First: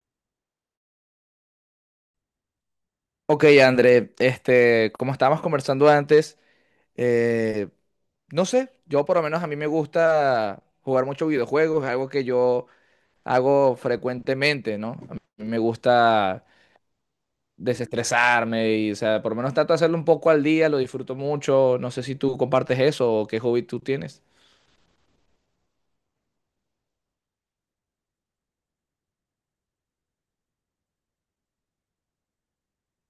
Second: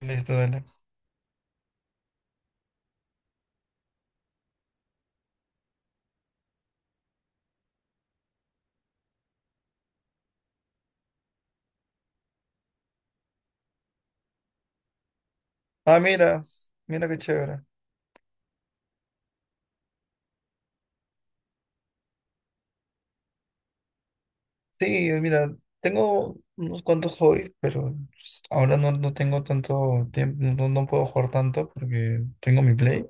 Listo, dale. Ok, André, como estábamos conversando antes, eh, no sé, yo por lo menos a mí me gusta jugar mucho videojuegos, es algo que yo hago frecuentemente, ¿no? A mí me Ah, mira, gusta mira qué chévere. desestresarme y, o sea, por lo menos trato de hacerlo un poco al día, lo disfruto mucho, no sé si tú compartes eso o qué hobby tú tienes. Sí, mira, tengo unos cuantos hobbies, pero ahora no, no tengo tanto tiempo, no, no puedo jugar tanto porque tengo mi Play.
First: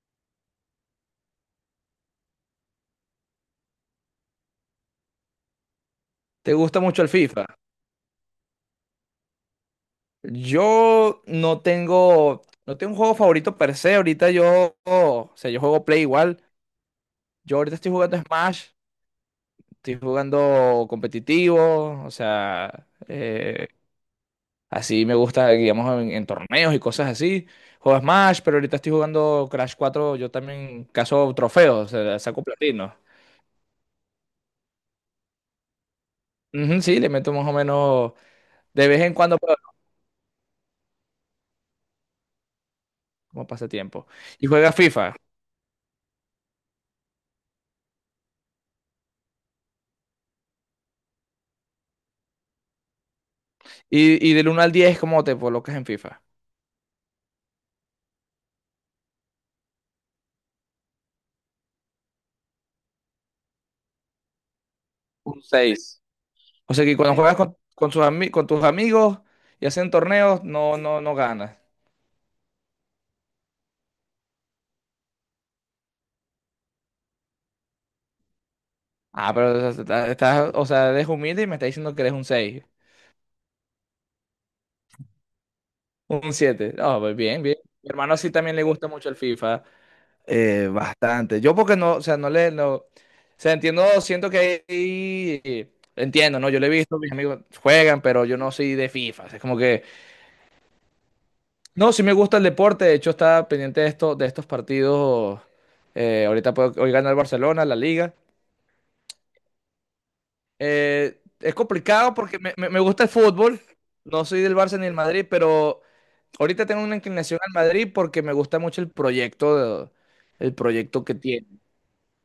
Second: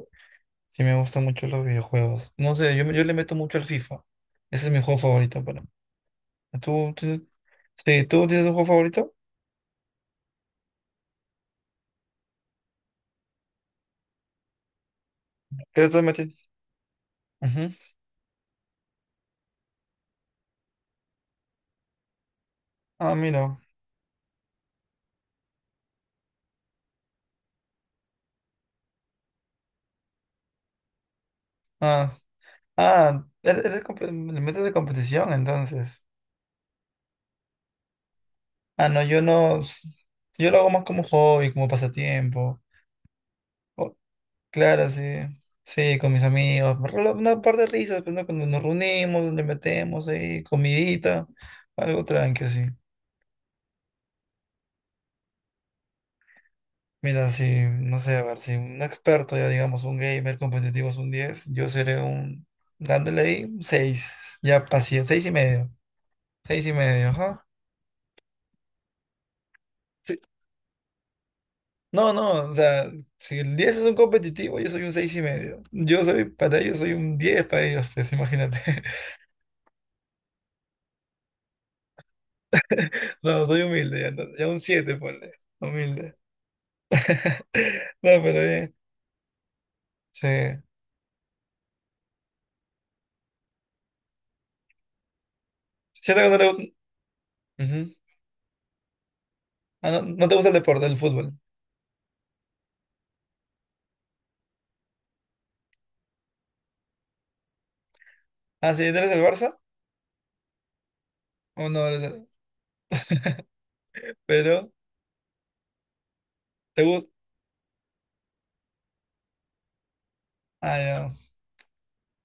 Sí, me gustan mucho los videojuegos. No sé, yo le meto mucho al FIFA. Ese es mi juego favorito para mí. ¿Te gusta ¿Tú, mucho el tienes- FIFA? sí, ¿tú tienes un juego favorito? Yo no tengo, no tengo un juego favorito per se, ahorita yo, o sea, yo ¿Qué le juego Play estás metiendo? igual, yo Ujú. ahorita estoy jugando Smash. Estoy jugando competitivo, o sea, Ah, mira. Así me gusta, digamos, en torneos y cosas así. Juego Smash, pero ahorita estoy jugando Crash 4, yo también caso trofeos, o Ah, sea, saco platino. ah, le metes de competición entonces. Ujú, sí, le meto más o menos Ah, de vez no, en yo cuando, pero no. Yo lo hago más como hobby, como pasatiempo. como O- pasatiempo. Y juegas claro, sí. FIFA. Sí, con mis amigos. Una par de risas, pues, ¿no? Cuando nos reunimos, le metemos ahí, comidita, algo tranqui, así. Y del uno al diez, ¿cómo te colocas en FIFA? Mira, si, no sé, a ver, si un experto, ya digamos, un gamer competitivo es un 10, dándole ahí un 6, ya paciente, Un seis. 6 y O sea que medio, cuando juegas ajá. con, con tus amigos y hacen Sí, torneos, no, no, no ganas. no, no, o sea, si el 10 es un competitivo, yo soy un 6 y medio. Yo soy, para ellos soy un 10 para ellos, pues imagínate. Ah, pero o sea, o sea, eres humilde y me estás diciendo que eres un 6, No, soy humilde, ya, ya un 7, ponle. Humilde. un 7. No, pues bien, bien. Mi hermano No, sí pero también le bien. gusta mucho el FIFA, Sí. Bastante. Yo porque no, o sea, no le, no, o sea, entiendo, siento que hay- Siento que no entiendo, ¿no? le Yo le he gu- visto, mis amigos Ujú. juegan, pero yo no soy de FIFA. O sea, es como que, Ah, no, no te gusta el deporte, el fútbol. no, sí me gusta el deporte, de hecho estaba pendiente de esto, de estos partidos, ahorita puedo, hoy gana el Barcelona, la Liga. Ah, sí, ¿tú eres el Barça? Es O no eres complicado el... porque me, me gusta el fútbol. No soy del Pero, Barça ni del Madrid, pero ahorita tengo ¿te una gusta? inclinación al Madrid porque me gusta mucho el proyecto, de- el Ah, proyecto ya. que tiene.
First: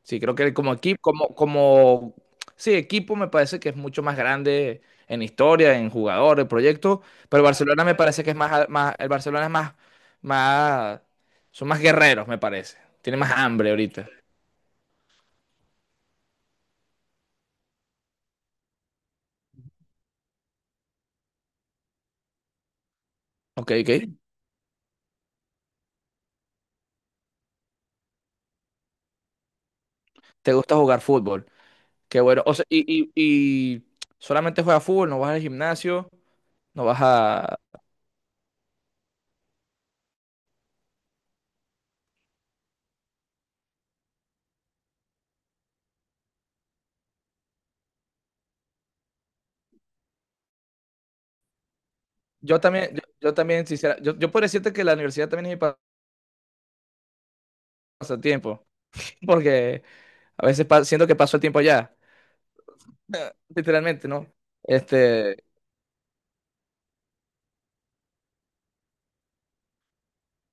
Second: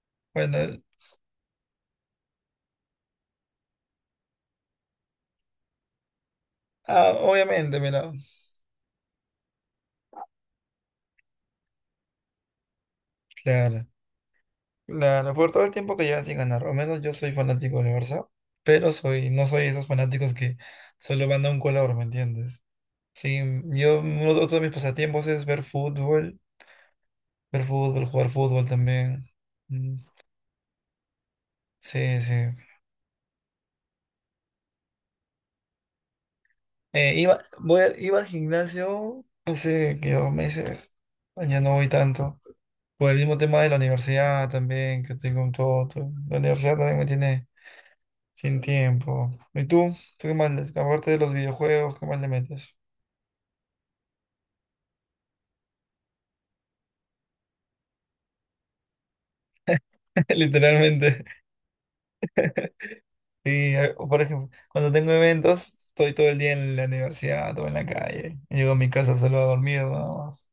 Sí, creo que Bueno, como el- equipo, sí, equipo me parece que es mucho más grande en historia, en jugadores, proyecto, ah, pero el obviamente, Barcelona me mira. parece que es más, más, el Barcelona es más, más, son más guerreros, me parece. Tiene más hambre Claro. ahorita. Claro, por todo el tiempo que llevan sin ganar, al menos yo soy fanático del Barça, pero soy, no soy esos fanáticos que solo van a un color, ¿me entiendes? Sí, Ok, ok. Otro de mis pasatiempos es ver fútbol, jugar fútbol también. Mm, ¿Te gusta jugar fútbol? sí, Qué sí. bueno. O sea, y solamente juegas fútbol, no vas al gimnasio, no vas a... Iba al gimnasio hace que 2 meses, ya no voy tanto. Por el mismo tema de la universidad también, que tengo La universidad también me tiene sin tiempo. ¿Y tú? ¿Tú qué más les? Aparte de los videojuegos, ¿qué más le Yo metes? también, yo también, sincera, yo puedo decirte que la universidad también es mi pasatiempo, porque a veces siento que Literalmente. paso el tiempo allá, Sí, o literalmente, por ¿no? ejemplo, cuando tengo Este, eventos, estoy todo el día en la universidad o en la calle. Llego a mi casa solo a dormir, nada más.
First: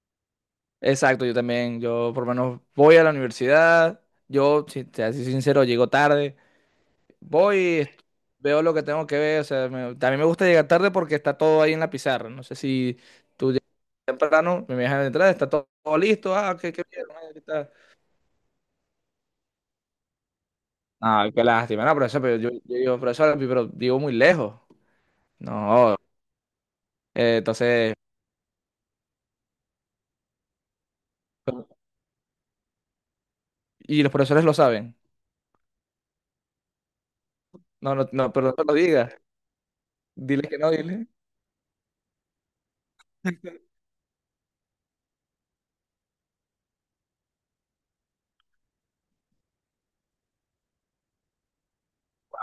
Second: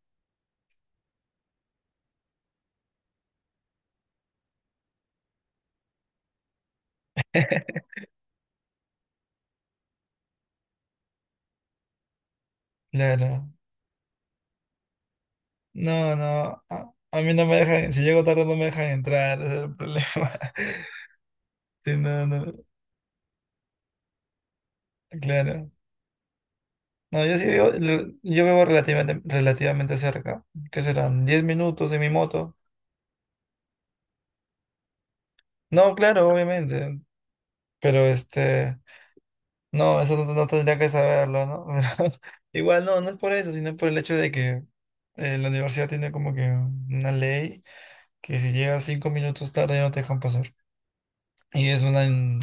exacto, yo también, yo por lo menos voy a la universidad, yo, si te soy sincero, llego tarde, voy, veo lo que tengo que ver, o sea, también me gusta llegar tarde porque está todo ahí en la pizarra, no sé si Claro. temprano me dejan entrar, está todo, No, listo, ah, no. qué, qué bien, ah, A mí aquí no me está. dejan, si llego tarde no me dejan entrar, ese es el problema. Ah, qué lástima, Sí, no, profesor, no, pero no. yo digo, profesor, pero vivo muy lejos. Claro. No. No, yo sí vivo, Entonces, yo vivo relativamente cerca. ¿Qué serán? Diez pero... minutos en mi moto? y los profesores lo saben. No, claro, obviamente. No, Pero no, no, pero no te lo este. digas. No, eso no, no Dile que no, tendría que dile. saberlo, ¿no? Pero igual no, no es por eso, sino por el hecho de que la universidad tiene como que una ley que si llegas 5 minutos tarde no te dejan pasar. Y es una...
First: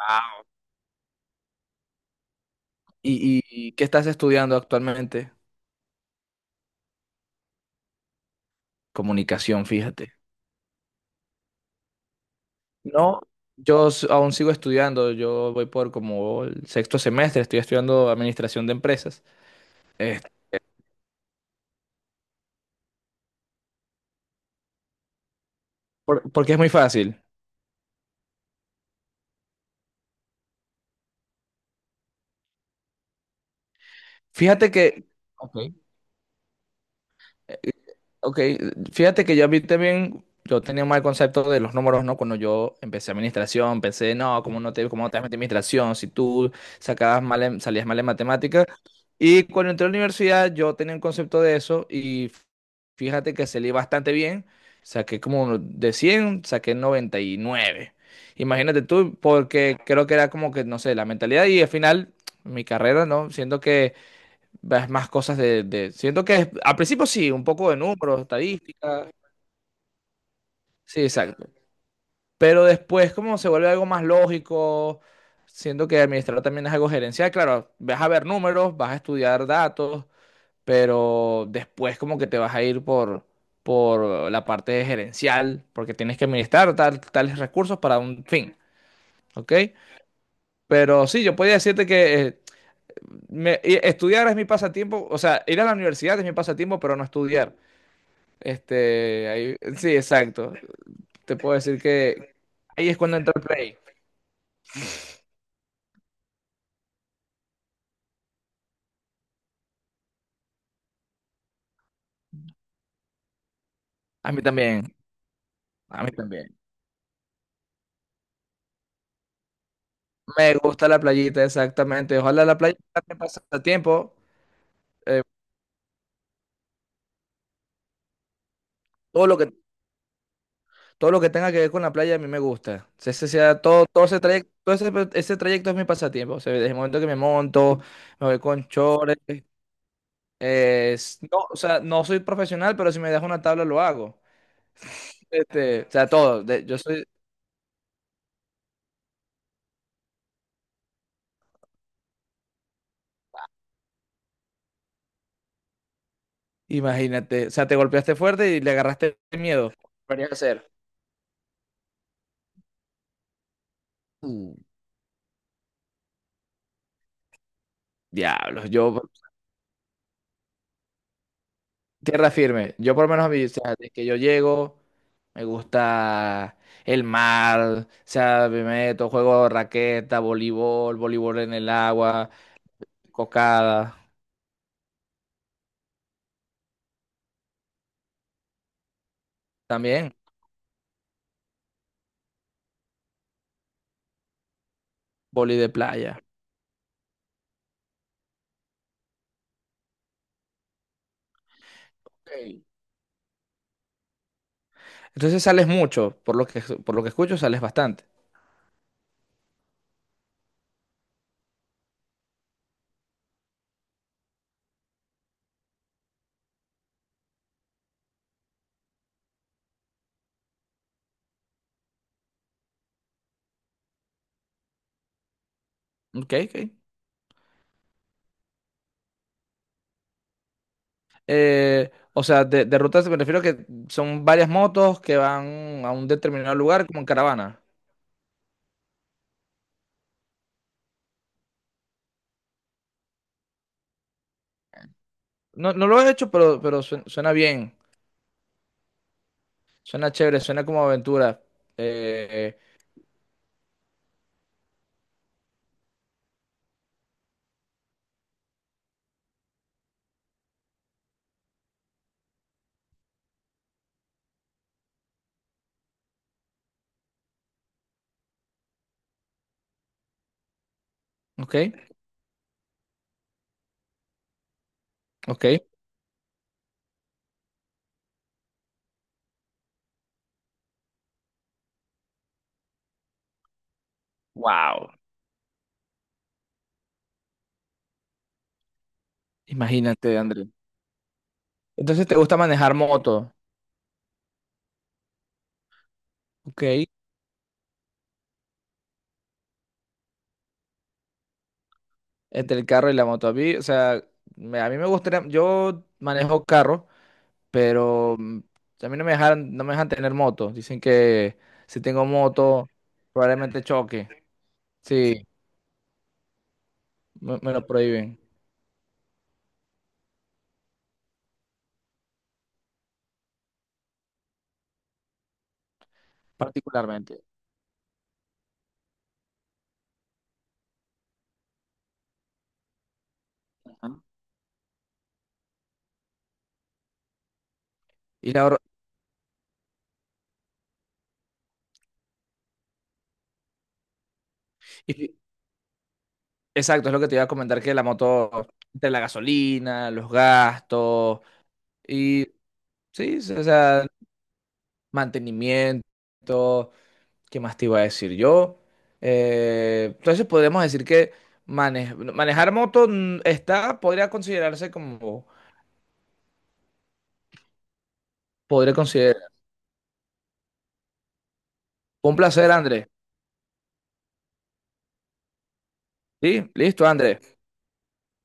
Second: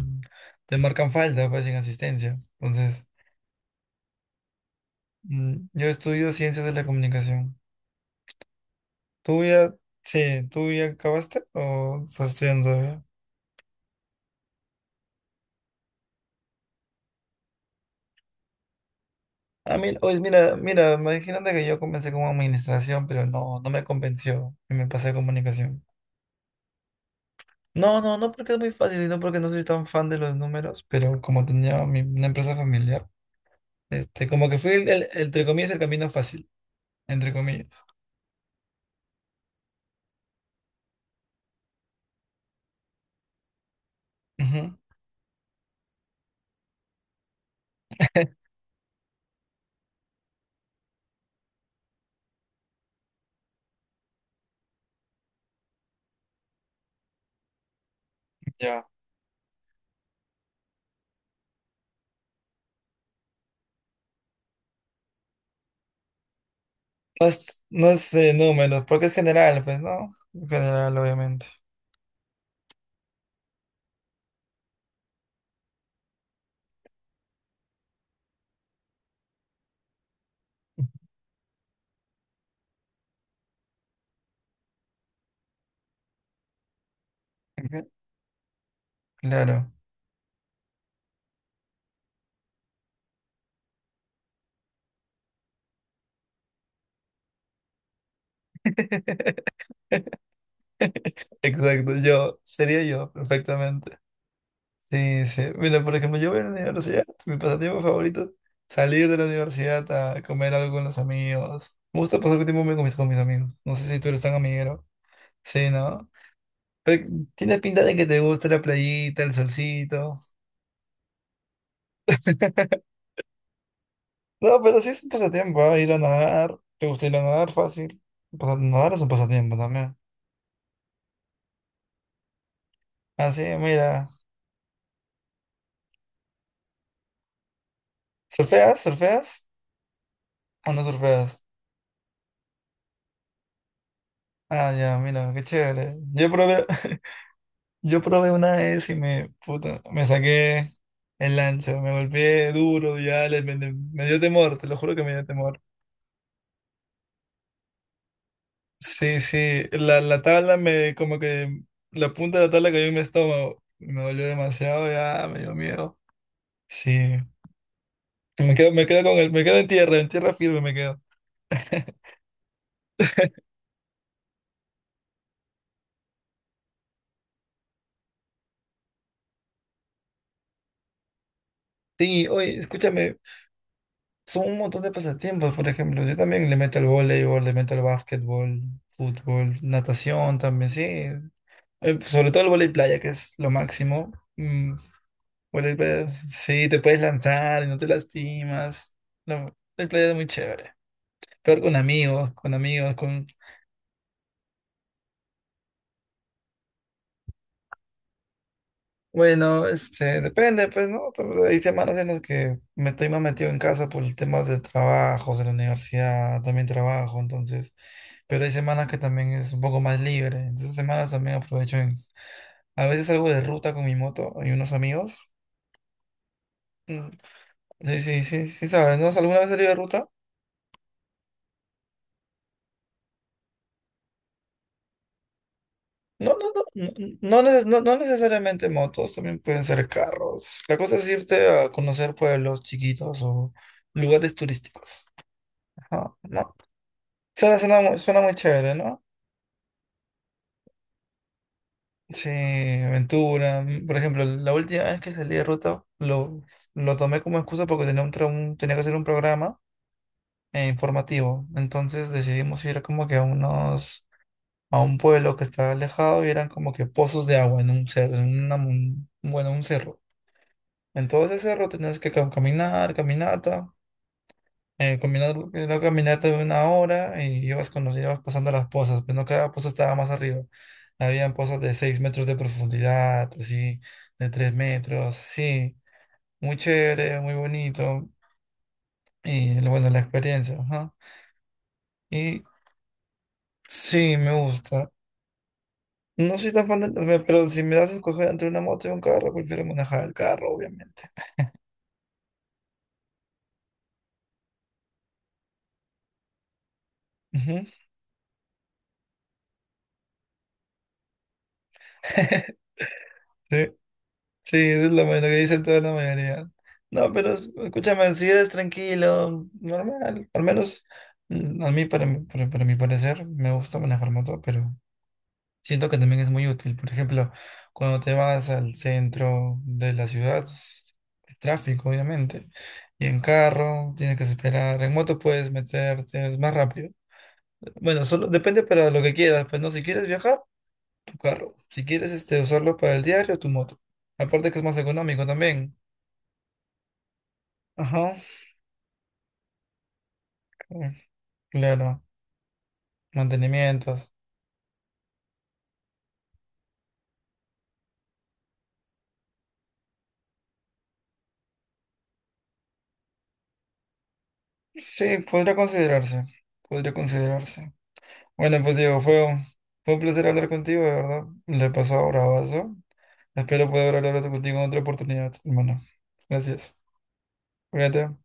te marcan falta, pues, sin asistencia. Entonces, ¿Y qué estás estudiando actualmente? mm, yo estudio ciencias de la comunicación. ¿Tú Comunicación, ya, fíjate. sí, ¿tú ya acabaste o estás estudiando todavía? No, aún sigo estudiando. Yo voy por como el sexto semestre. Estoy estudiando administración de empresas. Ah, mira, oye, Eh, mira, mira, imagínate que yo comencé como administración, pero no, no me convenció y me pasé a comunicación. Porque es muy fácil. No, no, no porque es muy fácil, sino porque no soy tan fan de los números, pero como una empresa familiar, este, como que Fíjate fue que... entre Ok. comillas, el camino fácil, entre Eh, comillas. Ok, fíjate que yo a mí también, yo tenía un mal concepto de los números, ¿no? Cuando yo empecé administración, pensé, no, ¿cómo no Ujú, te, cómo te vas a meter en administración si tú sacabas mal salías mal en matemáticas? Y cuando entré a la universidad, yo tenía un concepto de eso y fíjate que salí bastante bien, saqué como de 100 saqué noventa y nueve. Imagínate ya. tú, porque creo que era como que, no sé, la mentalidad y al final mi carrera, ¿no? Siendo que ves más cosas de, siento que al principio No sí, un es, poco de no es, números, números, porque estadísticas. es general, pues, ¿no? General, Sí, obviamente. exacto. Pero después como se vuelve algo más lógico, siento que administrar también es algo gerencial. Claro, vas a ver números, vas a estudiar datos, pero después como que te vas a ir por la parte gerencial, porque tienes que administrar tales recursos Ujú. para un fin, ¿ok? Claro. Pero sí, yo podría decirte que estudiar es mi pasatiempo, o sea, ir a la universidad es mi pasatiempo, pero no estudiar. Este, ahí, sí, exacto. Te puedo decir Exacto, que yo, sería ahí es yo, cuando entra el play. perfectamente. Sí, sí. Mira, por ejemplo, yo voy a la universidad, mi pasatiempo favorito, salir de la universidad a comer algo con los amigos. Me gusta pasar tiempo con mis amigos. No sé si tú eres A tan mí amiguero. también, Sí, a ¿no? mí también. Pero tienes pinta de que te gusta la playita, el solcito. Me gusta la playita, exactamente. Ojalá la playa sea pase a... No, pero sí es un Eh, pasatiempo, ¿ah? Ir a nadar. ¿Te gusta ir a nadar fácil? Nadar es un todo lo que, pasatiempo también. todo lo que tenga que ver con la playa a mí me gusta. Ese Ah, sí, sea, todo, todo mira. ese trayecto, todo ese, ese trayecto es mi pasatiempo. O sea, desde el momento que me monto, me voy con ¿Surfeas? chores. ¿Surfeas? ¿O no Es... surfeas? no, o sea, no soy profesional, pero si me das una tabla lo hago. Ah, ya, mira, qué O chévere. sea, Yo todo. probé, Yo soy... yo probé una vez y me, puta, me saqué el ancho, me golpeé duro, me, me dio temor, te lo juro que me dio temor. Imagínate, o sea, te golpeaste fuerte y le agarraste Sí, sí, miedo. La Podría tabla hacer. me, como que la punta de la tabla cayó en mi estómago, me dolió Mm, demasiado, ya me dio miedo. Sí, diablos, me quedo yo, con el, me quedo en tierra firme me quedo. tierra firme. Yo por lo menos a mí, o sea, de que yo llego, me gusta el mar, o sea, me meto, juego raqueta, voleibol, voleibol en el Sí, agua, oye, escúchame, cocada, son un montón de pasatiempos, por ejemplo, yo también le meto al voleibol, le meto al básquetbol, fútbol, también natación también, sí. Sobre todo el voleibol playa, que es lo máximo. Mm, vóley de voleibol playa, playa. sí, te puedes lanzar y no te lastimas. No, el playa es muy chévere. Peor con amigos, con Ok. amigos, con... Entonces sales mucho, por lo que escucho, sales bastante. Bueno, este, depende, pues, ¿no? Hay semanas en las que me estoy más metido en casa por el tema de trabajos, de la universidad, también trabajo, entonces... Pero hay semanas que también es un poco más libre. Entonces, semanas también aprovecho en... A veces salgo de ruta con mi moto y unos amigos. Ok, ok. Mm, sí, sí, sí, sí, sabes, ¿no? ¿Alguna vez salí de ruta? O sea, de rutas me refiero que son varias motos que van a un No, no, determinado no, lugar no, como en no, caravana. No necesariamente motos, también pueden ser carros. La cosa es irte a conocer pueblos chiquitos o lugares turísticos. No, no lo he Ajá, hecho, ¿no? Pero suena Suena, bien, suena muy chévere, ¿no? suena chévere, suena como aventura. Sí, Eh, aventura. Mm, por ejemplo, la última vez que salí de ruta lo tomé como excusa porque tenía que hacer un programa informativo. Entonces decidimos ir como que a unos, a un pueblo que estaba alejado y eran como que pozos de agua en un cerro, bueno, un cerro. Entonces ese ok, cerro tenías que caminar, caminata, combinar ok. la caminata de 1 hora y ibas, con ibas pasando las pozas, pero no cada poza estaba más arriba. Habían pozas de 6 metros de profundidad, así, de tres Wow. metros, sí. Muy chévere, muy bonito. Y bueno, la Imagínate, André. experiencia, ajá. Entonces, ¿te gusta Y manejar moto? sí, me gusta. No soy Ok, tan fan de, pero si me das a escoger entre una moto y un carro, prefiero manejar el carro, obviamente. entre el carro y la moto. A mí, o sea, a mí me gustaría, yo manejo carro, Ujú. pero mm, a mí no me dejan, no me dejan tener moto. Dicen que si tengo moto, probablemente Sí. choque. Sí, eso es lo Sí, que dicen toda la mayoría. No, pero me, me lo escúchame, prohíben, si eres tranquilo, normal. Al menos mm, a mí, para, para mi parecer, me gusta manejar moto, pero siento que también es muy útil. Por particularmente. ejemplo, cuando te vas al centro de la ciudad, el tráfico, obviamente, y en carro, Ajá. tienes que esperar. En moto puedes meterte, es más rápido. Bueno, solo Y la, hor- depende para lo que quieras. Pues no, si quieres viajar, tu carro. Si quieres este, usarlo para el diario, tu moto. Aparte que es más y fi- económico también. exacto, es lo que te iba a comentar, que la Ajá, moto, entre la gasolina, los cl- gastos, claro, y sí, sí, o sea, mantenimientos. mantenimiento, ¿qué más te iba a decir yo? Entonces podemos decir que manejar moto mm, está, podría considerarse Sí, como, podría considerarse, podría considerarse. Bueno, podría pues Diego, considerar. Fue un placer hablar contigo, de verdad. Le he pasado Un placer, bravazo. Andrés. Espero poder hablar contigo en otra oportunidad, hermano. Sí, Gracias. listo, Andrés. Cuídate.